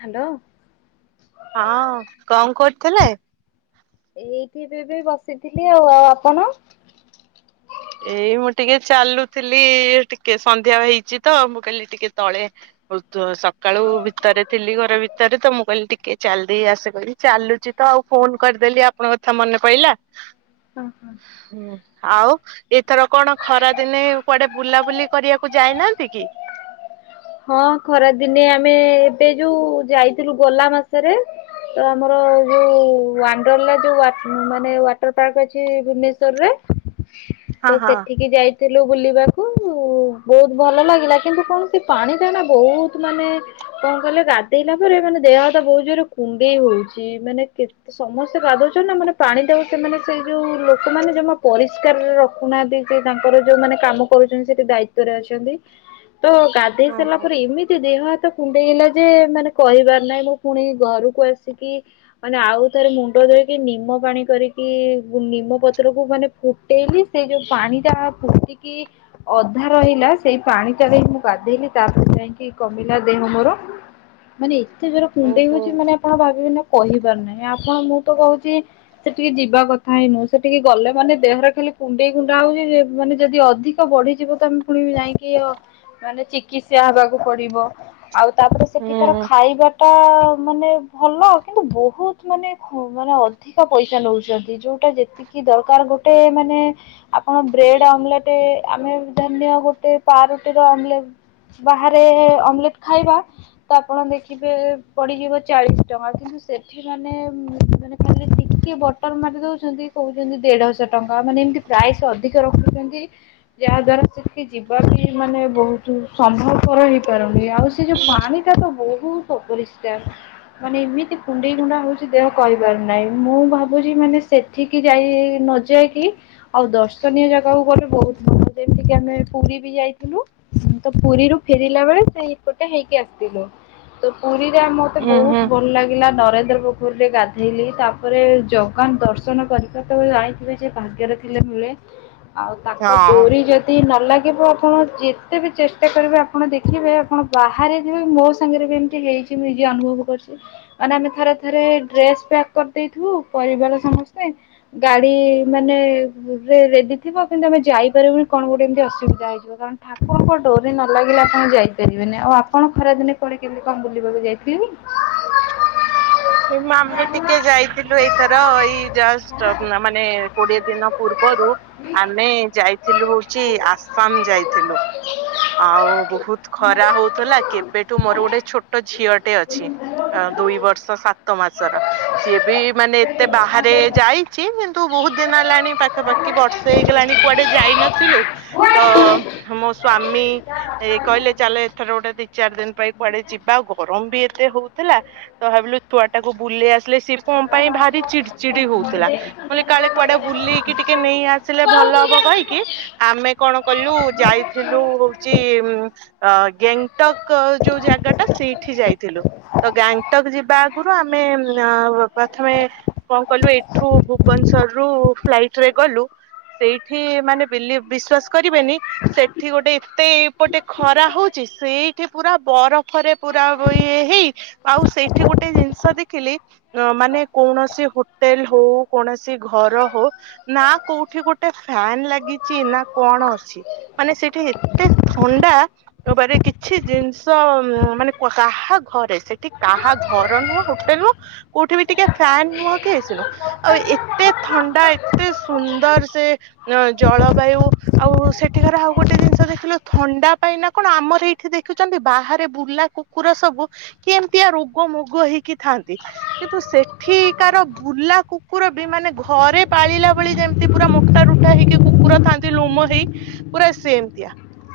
Hello. ହଁ କଣ କରୁଥିଲେ? ଏଇଠି ଏବେ ଏବେ ବସିଥିଲି ଆଉ ଆପଣ? ଏଇ ମୁଁ ଟିକେ ଚାଲୁଥିଲି ଟିକେ ସନ୍ଧ୍ୟା ହେଇଛି ତ ମୁଁ କହିଲି ଟିକେ ତଳେ ସକାଳୁ ଭିତରେ ଥିଲି ଘର ଭିତରେ ତ ମୁଁ କହିଲି ଟିକେ ଚାଲିଦେଇ ଆସେ କିହିଲି ଚାଲୁଛି ତ ଆଉ ଫୋନ କରିଦେଲି ଆପଣଙ୍କ କଥା ମନେ ପଡିଲା। ଓ ହୋ। ହୁଁ ଆଉ। ଏଥର କଣ ଖରା ଦିନେ କୁଆଡେ ବୁଲାବୁଲି କରିବାକୁ ଯାଇନାହାନ୍ତି କି? ହଁ ଖରା ଦିନେ ଆମେ ଏବେ ଯୋଉ ଯାଇଥିଲୁ ଗଲା ମାସରେ ତ ଆମର ଯୋଉ ୱାଣ୍ଡାର୍ଲା ଯୋଉ ମାନେ ୱାଟର ପାର୍କ ଅଛି ଭୁବନେଶ୍ୱର ରେ ହଁ ତ ହଁ। ସେଠିକି ଯାଇ ଥିଲୁ ବୁଲିବାକୁ ବହୁତ ଭଲ ଲାଗିଲା କିନ୍ତୁ କଣ ସେ ପାଣିଟା ନା ବହୁତ ମାନେ କଣ କହିଲ ଗାଧେଇଲା ପରେ ମାନେ ଦେହଟା ବହୁତ ଜୋର କୁଣ୍ଡେଇ ହଉଛି। ମାନେ କେ ସମସ୍ତେ ଗାଧଉଛନ୍ତି ନା ମାନେ ପାଣିଟା ଗୋଟେ ସେଇ ଯୋଉ ଲୋକମାନେ ଜମା ପରିଷ୍କାରରେ ରଖୁନାହାନ୍ତି କି ତାଙ୍କର ଯୋଉ ମାନେ କାମ କରୁଛନ୍ତି ସେଠି ଦାୟିତ୍ୟ ରେ ଅଛନ୍ତି। ତ ଦେଇ ଓହୋ ସରିଲା ପରେ ଏମିତି ଦେହ ତ କୁଣ୍ଡେଇ ହେଲା ଯେ ମାନେ କହିବାର ନାହିଁ ମୁଁ ପୁଣି ଘରକୁ ଆସିକି ମାନେ ଆଉ ଥରେ ମୁଣ୍ଡ ଧୋଇକି ନିମ ପାଣି କରିକି ନିମ ପତ୍ରକୁ ମାନେ ଫୁଟେଇଲି ସେଇ ଯୋଉ ପାଣି ଟା ଫୁଟିକି ଅଧା ରହିଲା ସେଇ ପାଣିଟା ରେ ମୁଁ ଗାଧେଇଲି। ତାପରେ ଯାଇକି କମିଲା ଦେହ ମୋର ମାନେ ଏତେ ଜୋରେ କୁଣ୍ଡେଇ ଓହୋ ହଉଛି ମାନ ଆପଣ ଭାବିବେ ନା କହିପାରୁ ନାହିଁ ଆପଣ ମୁଁ ତ କହୁଛି ସେଠିକି ଯିବା କଥା ହିଁ ନୁହଁ। ସେଠିକି ଗଲେ ମାନେ ଦେହରେ ଖାଲି କୁଣ୍ଡେଇ କୁଣ୍ଡା ହଉଛି ଯେ ମାନେ ଯଦି ଅଧିକ ବଢ଼ିଯିବ ତ ଆମେ ପୁଣି ଯାଇକି ମାନେ ଚିକି କିସ୍ରା ହେବାକୁ ପଡିବ। ଆଉ ତାପରେ ହୁଁ ସେଠିକାର ଖାଇବା ଟା ଟା ମାନେ ଭଲ କିନ୍ତୁ ବହୁତ ମାନେ ମାନେ ଅଧିକା ପଇସା ନଉଛନ୍ତି ଯୋଉଟା ଯେତିକି ଦରକାର ଗୋଟେ ମାନେ କଣ ବ୍ରେଡ୍ ଓମଲେଟେ? ଆମେ ଧରିନିଅ ଗୋଟେ ପାଉରୁଟିର ଓମଲେଟ ବାହାରେ ଓମଲେଟ ଖାଇବା ତ ଆପଣ ଦେଖିବେ ପଡିଯିବ ଚାଳିଶ ଟଙ୍କା କିନ୍ତୁ ସେଠି ମାନେ ମାନେ ଖାଲି ଟିକେ ବଟର ମାରି ଦଉଛନ୍ତି କହୁଛନ୍ତି ଦେଢ଼ଶହ ଟଙ୍କା ମାନେ ଏମିତି ପ୍ରାଇସ୍ ଅଧିକ ରଖୁଛନ୍ତି ଯାହା ଦ୍ଵାରା ସେଠି ଯିବା ବି ମାନେ ବହୁତ ସମ୍ଭବପର ହେଇପାରୁନି ଆଉ ସେ ଯୋଉ ପାଣି ଟା ତ ବହୁତ ଅପରିଷ୍କାର ମାନେ ଏମିତି କୁଣ୍ଡେଇ କୁଣ୍ଡା ହଉଛି ଦେହ କହିପାରୁନାହିଁ। ମୁଁ ଭାବୁଛି ମାନେ ସେଠିକି ଯାଇ ନ ଯାଇକି ଆଉ ଦର୍ଶନୀୟ ଜାଗାକୁ ଗଲେ ବହୁତ ଭଲ ଯେମିତିକି ଆମେ ପୁରୀ ବି ଯାଇଥିଲୁ ତ ପୁରୀରୁୁ ଫେରିଲା ବେଳେ ସେହି ପଟେ ହେଇକି ଆସିଥିଲୁ ତ ପୁରୀ ସେଠି ମତେ ହୁଁ ହୁଁ ବହୁତ ଭଲ ଲାଗିଲା ନରେ ସେ ପୋଖରୀରେ ଗାଧେଇଲି ତାପରେ ଜଗା ଦର୍ଶନ କରିବା [unintelligible] ଲାଇଫ ରେ ଯେ ଭାଗ୍ୟରେ ଥିଲେ ମିଳେ। ଆଉ ତାଙ୍କ ହଁ। ଡୋରି ଯଦି ନଲାଗେ କି ପ୍ରଥମ ଯେତେ କେତେ ବି ଚେଷ୍ଟା କରିବେ ଆପଣ ଦେଖିବେ ଆପଣ ବାହାରେ ଯିବେ ମୋ ସାଙ୍ଗରେ ବି ଏମିତି ହେଇଛି ମୁଁ ନିଜେ ଅନୁଭବ କରିଛି ମାନେ ଆମେ ଥରେ ଥରେ ଡ୍ରେସ୍ ପ୍ୟାକ୍ କରିଦେଇଥିବୁ ପରିବାର ସମସ୍ତେ ଗାଡି ମାନେ ରେଡି ଥିବ କିନ୍ତୁ ଆମେ ଯାଇପାରିବୁନି କଣ ଗୋଟେ ଏମିତି ଅସୁବିଧା ହେଇଯିବ କାରଣ ଠାକୁ ଆପଣଙ୍କ ଡୋରି ନ ଲାଗିଲେ ଆପଣ ଯାଇପାରିବେନି ଆଉ ଆପଣ ଖରାଦିନେ କୁଆଡେ କେମିତି କଣ ବୁଲିବାକୁ ଯାଇଥିଲେ କି? ଆମେ ଟିକେ ଯାଇଥିଲୁ ଏଇଥର ଏଇ ଜଷ୍ଟ୍ ମାନେ କୋଡିଏ ଦିନ ପୂର୍ବରୁ ଆମେ ଯାଇଥିଲୁ ହଉଛି ଆସାମ ଯାଇଥିଲୁ। ଆଉ ବହୁତ ଖରା ହଉଥିଲା କେବେଠୁ ମୋର ଗୋଟେ ଛୋଟ ଝିଅଟେ ଅଛି ଦୁଇ ବର୍ଷ ସାତ ସାତ ମାସର ସିଏ ବି ମାନେ ଏତେ ବାହାରେ ଯାଇଛି କିନ୍ତୁ ବହୁତ ଦିନ ହେଲାଣି ପାଖାପାଖି ବର୍ଷେ ହେଇଗଲାଣି କୁଆଡେ ଯାଇନଥିଲୁ। ତ ମୋ ସ୍ଵାମୀ ଏ କହିଲେ ଚାଲ ଏଥର ଗୋଟେ ଦି ଚାରି ଦିନ ପାଇଁ କୁଆଡେ ଯିବା ଆଉ ଗରମ ବି ଏତେ ହଉଥିଲା ତ ଭାବିଲୁ ଛୁଆ ଟାକୁ ବୁଲି ଆସ ସି କଣ ପାଇଁ ଭାରି ଚିଡି ଚିଡି ହଉଥିଲା। ମୁଁ କହିଲି କାଳେ କୁଆଡେ ବୁଲିକି ଟିକେ ନେଇ ଆସିଲେ ଭଲ ହବ କହିକି ଆମେ କଣ କଲୁ ଯାଇଥିଲୁ ହଉଛି ଗ୍ୟାଙ୍ଗ ଗକ୍ ଯୋଉ ଜାଗା ଟା ସେଇଠି ଯାଇଥିଲୁ ତ ଗ୍ୟାଙ୍ଗଟକ ଯିବା ଆରୁ ଆମେ ପ୍ରଥମେ କଣ କଲୁ ଏଠୁ ଭୁବନେଶ୍ଵର ରୁ ଫ୍ଲାଇଟ ରେ ଗଲୁ ସେଇଠି ମାନେ ଵିଲିଭ୍ ବିଶ୍ଵାସ କରିବେନି ସେଠି ଗୋଟେ ଏତେ ପଟେ ଖରା ହଉଛି ସେଇଠି ପୁରା ବରଫରେ ପୁରା ଇଏ ହେଇ ଆଉ ସେଇଠି ଗୋଟେ ଗୋଟେ ଜିନିଷ ଦେଖିଲି ମାନେ କୌଣସି ହୋଟେଲ ହଉ କୌଣସି ଘର ହଉ ନା କୋଉଠି ଗୋଟେ ଫ୍ୟାନ ଲାଗିଛି ନା କଣ ଅଛି ମାନେ ସେଠି ଏତେ ଥଣ୍ଡା [unintelligible] କିଛି ଜିନିଷ ମାନେ କାହା ଘରେ ସେଠି କାହା ଘର ନୁହଁ ହୋଟେଲ ନୁହଁ କୋଉଠି ବି ଟିକେ ଫ୍ୟାନ ନୁହଁ କି ଏସି ନୁହଁ ଆଉ ଏତେ ଥଣ୍ଡା ଏତେ ସୁନ୍ଦର ସେ ଜଳବାୟୁ ଆଉ ସେଠିକାର ଆଉ ଗୋଟେ ଜିନିଷ ଦେଖିଲୁ ଥଣ୍ଡା ପାଇଁନା କଣ ଆମର ଏଇଠି ଦେଖୁଛନ୍ତି ବାହାରେ ବୁଲା କୁକୁର ସବୁ କି ଏମତି ଆ ମୁଗ ମୁଗ ହେଇକି ଥାନ୍ତି କିନ୍ତୁ ସେଠିକାର ବୁଲା କୁକୁର ବି ମାନେ ଘରେ ପାଳିଲା ଭଳି ଯେମତି ପୁରା ମୋଟା ରୁଟା ହେଇକି କୁକୁର ଥାନ୍ତି ଲୁମ ହେଇ ପୁରା ସେମିତିଆ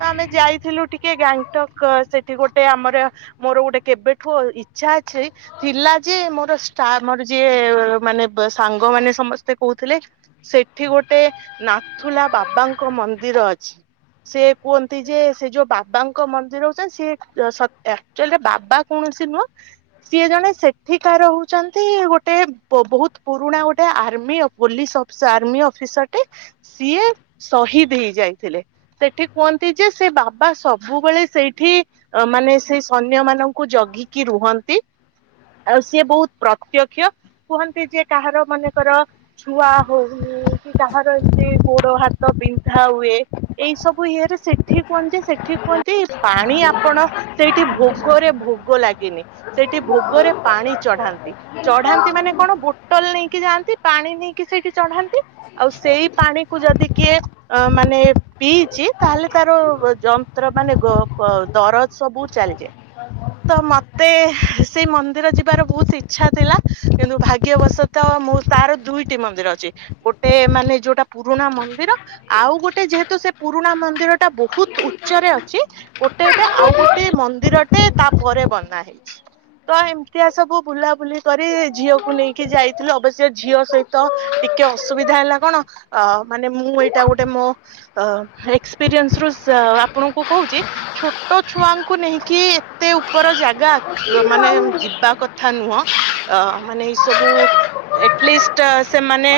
ତ ଆମେ ଯାଇଥିଲୁ ଟିକେ ଗାଙ୍ଗଟକ୍ ସେଠି ଗୋଟେ ଆମର ମୋର ଗୋଟେ କେବେଠୁ ଆଚ୍ଛା ଆଛାଇ ଥିଲା ଯେ ମୋର ଷ୍ଟାଫ ମୋର ଯିଏ ମାନେ ସାଙ୍ଗମାନେ ସମସ୍ତେ କହୁଥିଲେ ସେଠି ଗୋଟେ ନାଥୁଲା ବାବାଙ୍କ ମନ୍ଦିର ଅଛି ସେ କୁହନ୍ତି ଯେ ସେ ଯୋଉ ବାବାଙ୍କ ମନ୍ଦିର ହଉଛନ୍ତି ସେ ଆକ୍ଚୁଆଲି ବାବା କୌଣସି ନୁହଁ ସିଏ ଜଣେ ସେଠିକାର ହଉଛନ୍ତି ଗୋଟେ ବହୁତ ପୁରୁଣା ଗୋଟେ ଆର୍ମି ପୋଲିସ ଅଫିସର ଆର୍ମି ଅଫିସରଟେ ସିଏ ସହିଦ ହେଇ ଯାଇଥିଲେ। ସେଠି କୁହନ୍ତି ଯେ ସେ ବାବା ସବୁବେଳେ ସେଇଠି ମାନେ ସେଇ ସୈନ୍ୟ ମାନଙ୍କୁ ଜଗି କି ରୁହନ୍ତି ଆଉ ସିଏ ବହୁତ ପ୍ରତ୍ୟକ୍ଷ କୁହନ୍ତି ଯେ କାହାର ମନେକର ଛୁଆ ହଉନି କି କାହାର ଏମିତି ଗୋଡ ହାତ ବିନ୍ଧା ହୁଏ ଏଇ ସବୁ ଇଏରେ ସେଠି କୁହନ୍ତି ଯେ ସେଠି କୁହନ୍ତି ପାଣି ଆପଣ ସେଇଠି ଭୋଗରେ ଭୋଗ ଲାଗେ। ତିନି ସେଠି ଭୋଗରେ ପାଣି ଚଢାନ୍ତି। ଚଢାନ୍ତି ମାନେ କଣ ପୋଟଲ ନେଇକି ଯାଆନ୍ତି ପାଣି ନେଇକି ସେଇଠି ଚଢାନ୍ତି ଆଉ ସେଇ ପାଣି କ ଯଦି କିଏ ମାନେ ପିଇଛି ତାହେଲେ ତାର ଯନ୍ତ୍ର ମାନେ ଦରଜ ସବୁ ଚାଲିଯାଏ ତ ମେ ମତେ ସେଇ ମନ୍ଦିର ଯିବାର ବହୁତ ଇଚଛା ଥିଲା କିନ୍ତୁ ଭାଗ୍ୟବଶତଃ ତାର ଦୁଇଟି ମନ୍ଦିର ଅଛି ଗୋଟେ ମାନେ ଯୋଉଟା ପୁରୁଣା ମନ୍ଦିର ଆଉ ଗୋଟେ ଯେହେତୁ ସେ ପୁରୁଣା ମନ୍ଦିର ଟା ବହୁତ ଉଚ୍ଚରେ ଅଛି ଗୋଟେ ଏବେ ଆଉ ଗୋଟେ ମନ୍ଦିରଟେ ତା ପରେରେ ବନାଏ ତ ଏମିତିଆ ସବୁ ବୁଲାବୁଲି କରି ଝିଅକୁ ନେଇକି ଯାଇଥିଲୁ ଅବଶ୍ୟ ଝିଅ ସହିତ ଟିକେ ଅସୁବିଧା ହେଲା କଣ ଅ ମାନେ ମୁଁ ଏଇଟା ଗୋଟେ ମୋ ଏକ୍ସପିରିଏନ୍ସ ରୁ ଆପଣଙ୍କୁ କହୁଛି ଛୋଟ ଛୁଆଙ୍କୁ ନେଇକି ଏତେ ଉପର ଜାଗା ମାନେ ଯିବା କଥା ନୁହଁ ଅ ମାନେ ଏଇ ସବୁ ଏଟଲିଷ୍ଟ ସେମାନେ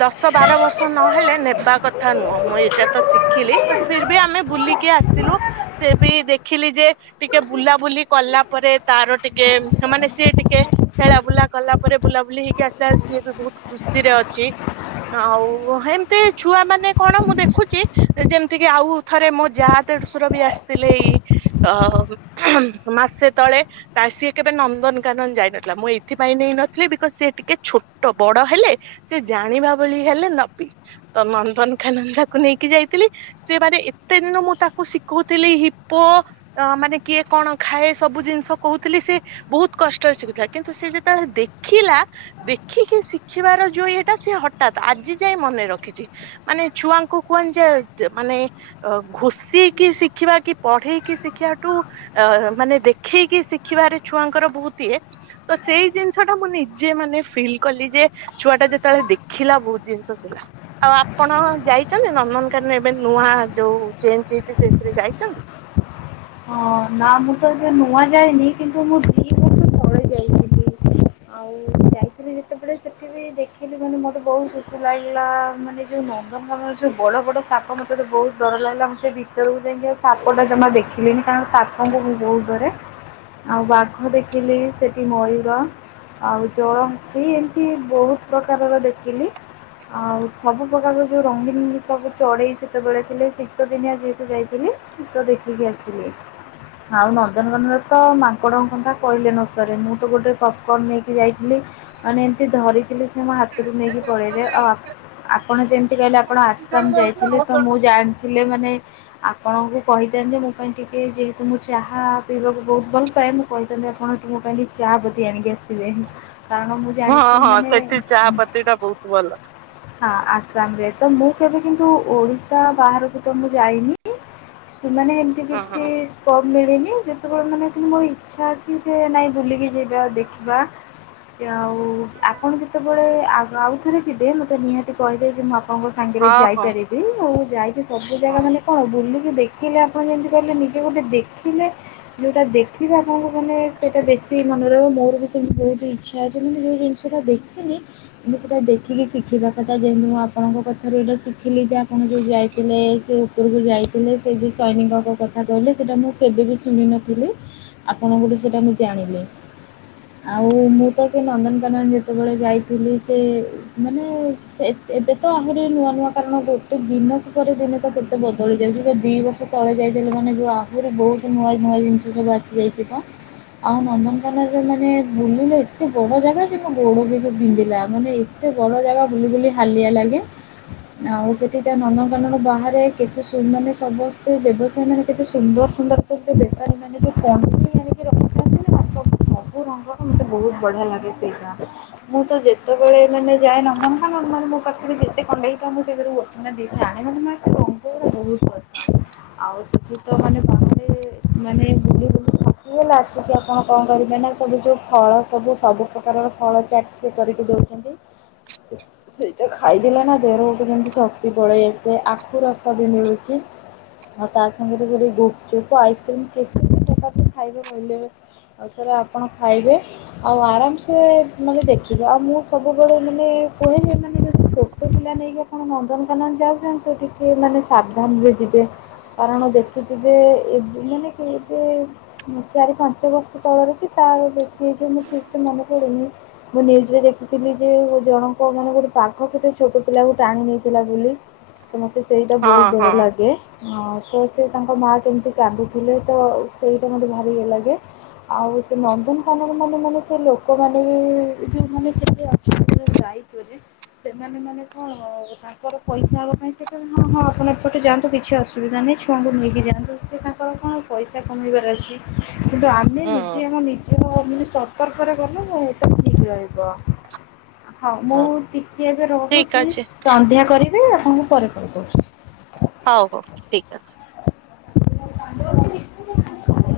ଦଶ ବାର ବର୍ଷ ନହେଲେ ନେବା କଥା ନୁହଁ ମୁଁ ଏଇଟା ତ ଶିଖିଲି ବଟ ଫିର ବି ଆମେ ବୁଲିକି ଆସିଲୁ ସେ ବି ଦେଖିଲି ଯେ ଟିକେ ବୁଲାବୁଲି କଲା ପରେ ତାର ଟିକେ ମାନେ ସିଏ ଟିକେ ଖେଳା ବୁଲା କଲା ପରେ ବୁଲାବୁଲି ହେଇକି ଆସିଲା ପରେ ସିଏ ବି ବହୁତ ଖୁସିରେ ଅଛି ଆଉ ଏମିତି ଛୁଆ ମାନେ କଣ ମୁଁ ଦେଖୁଛି ଯେମିତି କିି ଆଉ ଥରେ ମୋ ଯାହା ତସୁର ବି ଆସିଥିଲେ ଏଇ ମାସେ ତଳେ ତା ସିଏ କେବେ ନନ୍ଦନକାନନ ଯାଇ ନଥିଲା ମୁଁ ଏଇଥିପାଇଁ ନେଇନଥିଲି ବିକଜ ସିଏ ଟିକେ ଛୋଟ ବଡ ହେଲେ ସେ ଜାଣିବା ଭଳି ହେଲେ ନବୀନ ତ ନନ୍ଦନକାନନ ତାକୁ ନେଇକି ଯାଇଥିଲି ସେ ମାନେ ଏତେ ଦିନ ମୁଁ ତାକୁ ଶିଖଉଥିଲି ହିପୋ ମାନେ କିଏ କଣ ଖାଏ ସବୁ ଜିନିଷ କହୁଥିଲି ସେ ବହୁତ କଷ୍ଟରେ ଶିଖୁଥିଲା କିନ୍ତୁ ସେି ଯେତେବେଳେ ଦେଖିଲା ଦେଖିକି ଶିଖିବାର ଯୋଉ ଇଏଟା ସି ହଠାତ୍ ଆଜି ଯାଇଏ ମନେ ରଖିଛି ମାନେ ଛୁଆଙ୍କୁ କୁହନ ଯେ ମାନେ ଘୋଷେଇକି ଶିଖିବା କି ପଢେଇକି ଶିଖିବାଠୁ ମାନେ ଦେଖେଇକି ଶିଖିବାରେ ଛୁଆଙ୍କର ବହୁତ ଇଏ ତ ସେଇ ଜିନିଷ ଟା ମୁଁ ନିଜେ ମାନେ ଫିଲ୍ କଲି ଯେ ଛୁଆ ଟା ଯେତେବେଳେ ଦେଖିଲା ବହୁତ ଜିନିଷ ସଥିଲା ଆଉ ଆପଣ ଯାଇଛନ୍ତି ନନ୍ଦନକାନରେ ଏବେ ନୂଆ ଯୋଉ ଚେଞ୍ଜ ହେଇଛି ସେଥିରେ ଯାଇଚନ୍ତି? ହଁ ନା ମୁଁ ତ ଏବେ ନୂଆ ଯାଏନି କିନ୍ତୁ ମୁଁ ଦି ବର୍ଷ ତଳେ ଯାଇଥିଲି ଆଉ ଯାଇଥିଲି ଯେତେବେଳେ ସେଠି ବି ଦେଖିଲି ମାନେ ମୋତେ ବହୁତ ଖୁସି ଲାଗିଲା ମାନେ ଯୋଉ ନନ୍ଦନକାନର ଯେଉଁ ବଡ଼ ବଡ଼ ସାପ ମୋତେ ବହୁତ ଡର ଲାଗିଲା ମୋତେ ଭିତରକୁ ଯାଇକି ଆଉ ସାପଟା ଜମା ଦେଖିଲିିନି କାରଣ ସାପ ଙ୍କୁ ମୁଁ ବହୁତ ପରେ ଆଉ ବାଘ ଦେଖିଲି ସେଠି ମୟୂର ଆଉ ଜଳହସ୍ତି ଏମିତି ବହୁତ ପ୍ରକାରର ଦେଖିଲି ଆଉ ସବୁ ପ୍ରକାର ଯୋଉ ରଙ୍ଗିନ ସବୁ ଚଢେଇ ସେତେବେଳେ ଥିଲେ ଶୀତ ଦିନିଆ ଯେହେତୁ ଯାଇଥିଲି ତ ଦେଖିକି ଆସି ଥିଲି ଆଉ ନନ୍ଦନକନର ତ ମାଙ୍କଡଙ୍କ କଥା କହିଲେ ନ ସରେ ମୁଁ ତ ଗୋଟେ ପପିକନ୍ ନେଇକି ଯାଇଥିଲି ମାନେ ଏମିତି ଧରିଥିଲି ମୋ ହାତରୁ ନେଇକି ପଳେଇଲେ ଆଉ ଆପଣ ଯେମିତି କହିଲେ ଆପଣ ଆସାମ ଯାଇଥିଲେ ତ ମୁଁ ଜାଣିଥିଲେି ମାନେ ଆପଣଙ୍କୁ କହିଥାନ୍ତି ଯେ ମୁଁ ତା ପାଇଁ ଟିକେ ଯେହେତୁ ମୁଁ ଚାହା ପିଇବାକୁ ବହୁତ ଭଲ ପାଏ ମୁଁ କହିଥାନ୍ତି ଆପଣ ତୁମ ପାଇଁ ଚାହା ପତି ଆଣିକି ଆସିବେ। କାରଣ ମୁଁ ହଁ ଜାଣିଛି ହଁ ମାନେ ସେଠି ଚାହାପତି ଟା ବହୁତ ଭଲ। ସାମ ରେ ତ ମୁଁ କେବେ କିନ୍ତୁ ଓଡିଶା ବାହାରକୁ ତ ମୁଁ ଯାଇନି ସେମାନେ ତି ହଁ କିଛି ହଁ। ସ୍କୋପ ମିଳିନି। ଯେତେବେଳେ ମାନେ କି ମୋ ଇଚ୍ଛା ଅଛି ଯେ ନାଇଁ ବୁଲିକି ଯିବା ଦେଖିବା। ଆଉ ଆପଣ ଯେତେବେଳେ ଆ ଆଉ ଥରେ ଯିବେ ମତେ ନିହାତି କହିବେ ଯେ ମୁଁ ଆ ତମ ସାଙ୍ଗରେ ହଁ ହଁ ଯାଇପାରିବି ମୁଁ। ଯାଇକି। ସବୁ ଜାଗା ମାନେ କଣ ବୁଲି। ମୁଁ ଦେଖିଲା। ଆପଣ ଯେମିତି କହିଲେ ନିଜେ ଗୋଟେ ଦେଖିଲେ ଯେଉଁଟା ଦେଖିବେ ଆପଣଙ୍କୁ ମାନେ ସେଇଟା ବେଶୀ ମନେ ରହିବ ମୋର ବି ସେମିତି ବହୁତ ଇଚ୍ଛା ଅଛି କିନ୍ତୁ ଯେଉଁ ଜିନିଷଟା ଦେଖିନି କିନ୍ତୁ ସେଇଟା ଦେଖିକି ଶିଖିବା କଥା ଯେମିତି ମୁଁ ଆପଣଙ୍କ କଥାରୁ ଏଇଟା ଶିଖିଲି ଯେ ଆପଣ ଯେଉଁ ଯାଇଥିଲେ ସେ ଉପରକୁ ଯାଇଥିଲେ ସେ ଯେଉଁ। ସୈନିକଙ୍କ କଥା କହିଲେ ସେଟା ମୁଁ କେବେବି ଶୁଣୁନଥିଲି ଆପଣଙ୍କଠୁ ସେଟା ମୁ ଜାଣିଲି ଆ ମୁଁ ମୁଁ ତ କେ ନନ୍ଦନକାନନ ଯା ଯେତେବେଳେ ଯାଇଥିଲି ସେ ମାନେ ସେ ଏବେ ତ ଆହୁରି ନୂଆ ନୂଆ କାରଣ ଗୋଟେ ଦିନକୁ ପରେ ଦିନ ତ କେତେ ବଦଳି ଯାଉଛି ଯେ ଦି ବର୍ଷ। ତଳେ ଯାଇଥିଲି ମାନେ ଯେଉଁ ଆହୁରି ବହୁତ ନୂଆ ନୂଆ ଜିନିଷ ସବୁ ଆସିଯାଇଛି ତ ଆଉ ନନ୍ଦନକାନନରେ ମାନେ ବୁଲିଲେ ଏତେ ବଡ଼ ଜାଗା ଯେ ମୋ ଗୋଡ଼ ବି-ବି-ବିନ୍ଧିଲା ମାନେ ଏତେ ବଡ଼ ଜାଗା ବୁଲି ବୁଲି ହାଲିଆ ଲାଗେ ଆଉ ସେଠି ତ ନନ୍ଦନକାନର ବାହାରେ କେତେ ସୁ ମାନେ ସବୁ। ସେ ବ୍ୟବସାୟୀ ମାନେ କେତେ ସୁନ୍ଦର ସୁନ୍ଦର ସବୁ ବେପାରୀ ମାନେ ଯୋଉ କଣ୍ଢେଇ ଆଣିକି ରଖିଥାନ୍ତି ନା ସ ସବୁ ରଙ୍ଗର ମୋତେ ବହୁତ ବଢିଆ ଲାଗେ ସେଇଟା ମୁଁ ତ ଯେତେବେଳେ ମାନେ ଯାଏ ନନ୍ଦନକାନନ ମୋ ପାଖରେ ଯେତେ କଣ୍ଡେଇ ହେଇଥାଉ ମୁଁ ସେଥିରୁ ଗୋଟେ ନା ଦି ଟା ଆଣେ ମାନେ ମତେ ସେ ରଙ୍ଗ ଗୁଡ଼ା ବହୁତ୍ ପସନ୍ଦ। ଆଉ ସେଠି ତ ମାନେ ବନରେ ମାନେ ବୁଲି ବୁଲି ଥକିଗଲା ଆସିକି ଆପଣ କଣ କରିବେ ନା ସବୁ ଯୋଉ ଫଳ ସବୁ ସବୁ ପ୍ରକାରର ଫଳ ଚାଟ ସେ କରିକି ଦଉଛନ୍ତି ସେଇଟା ଖାଇଦେଲେ ନା ଦେହ ର ଗୋଟେ ଯେମତି ଶକ୍ତି ପଳେଇ ଆସେ ଆଖୁ ରସ ବି ମିଳୁଛି। ଆଉ ତା ସାଙ୍ଗରେ ଯଦି ଗୁପଚୁପ ଆଇସ୍କ୍ରିମ କେଯାଏଁ ପ୍ରକାର ଖାଇବେ କହିଲେ ଆଉ ସେରା ଆପଣ ଖାଇବେ ଆଉ ଆରାମସେ ମାନେ ଦେଖିବେ ଆଉ ମୁଁ ସବୁବେଳେ ମାନେ କୁହେ ଯେ ମାନେ ଯଦି ଛୋଟ ପିଲା ନେଇକି ଆପଣ ନନ୍ଦନକାନନ ଯାଉଛନ୍ତି ଟିକେ ମାନେ ସାବଧାନରେ ଯିବେ। କାରଣ ଦେଖିଥିବେ ଏ ମାନେ କି ଏବେ ଚାରି ପାଞ୍ଚ ବର୍ଷ ତଳରେ କି ତା ବେଶୀ ହେଇଯିବ ମୁଁ ଠିକ ସେ ମନେ ପଡ଼ୁନି ମୁଁ ନ୍ୟୁଜରେ ଦେଖିଥିଲି ଯେ ଜଣଙ୍କ ମାନେ ଗୋଟେ ବାଘ କେତେ ଛୋଟ ପିଲାକୁ ଟାଣି ନେଇ ଥିଲା ବୋଲି ତ ମୋତେ ସେଇଟା ହଁ ବହୁତ ଡର ହଁ ଲାଗେ। ହଁ ତ ସେ ତାଙ୍କ ମାଆ କେମିତି କାନ୍ଦୁଥିଲେ ତ ସେଇଟା ମୋତେ ଭାରି ଇଏ ଲାଗେ ଆଉ ସେ ନନ୍ଦନକାନରେ ମାନେ ମାନେ ସେ ଲୋକମାନେ ବି ଯେଉମାନେ ସେଠି ଅଛନ୍ତି ଦାୟିତ୍ଵରେ ସେମାନେ ମାନେ କଣ ତାଙ୍କର ପଇସା ହେବା ପାଇଁ ସେଟା ହଁ ହଁ ଆପଣ ଏପଟେ ଯାଆନ୍ତୁ କିଛି ଅସୁ ଅସୁବିଧା ନାହିଁ ଛୁଆଙ୍କୁ ନେଇକି ଯାଆନ୍ତୁ ସେ ତାଙ୍କର କଣ ପଇସା କମେଇବାର ଅଛି କିନ୍ତୁ ଆମେ ହଁ ନିଜେ ଆମ ନିଜ ସତର୍କରେ ଗଲେ ତ ଠିକ ରହିବ। ହଁ ମୁଁ ଟିକିଏ ଏବେ ଠିକ ରହୁଛି ଅଛି। ସନ୍ଧ୍ୟା କରି ବି ଆପଣ ଙ୍କୁ ପରେ କଲ କରୁଚି। ହଉ ହଉ ଠିକ ଅଛି। [inaudible]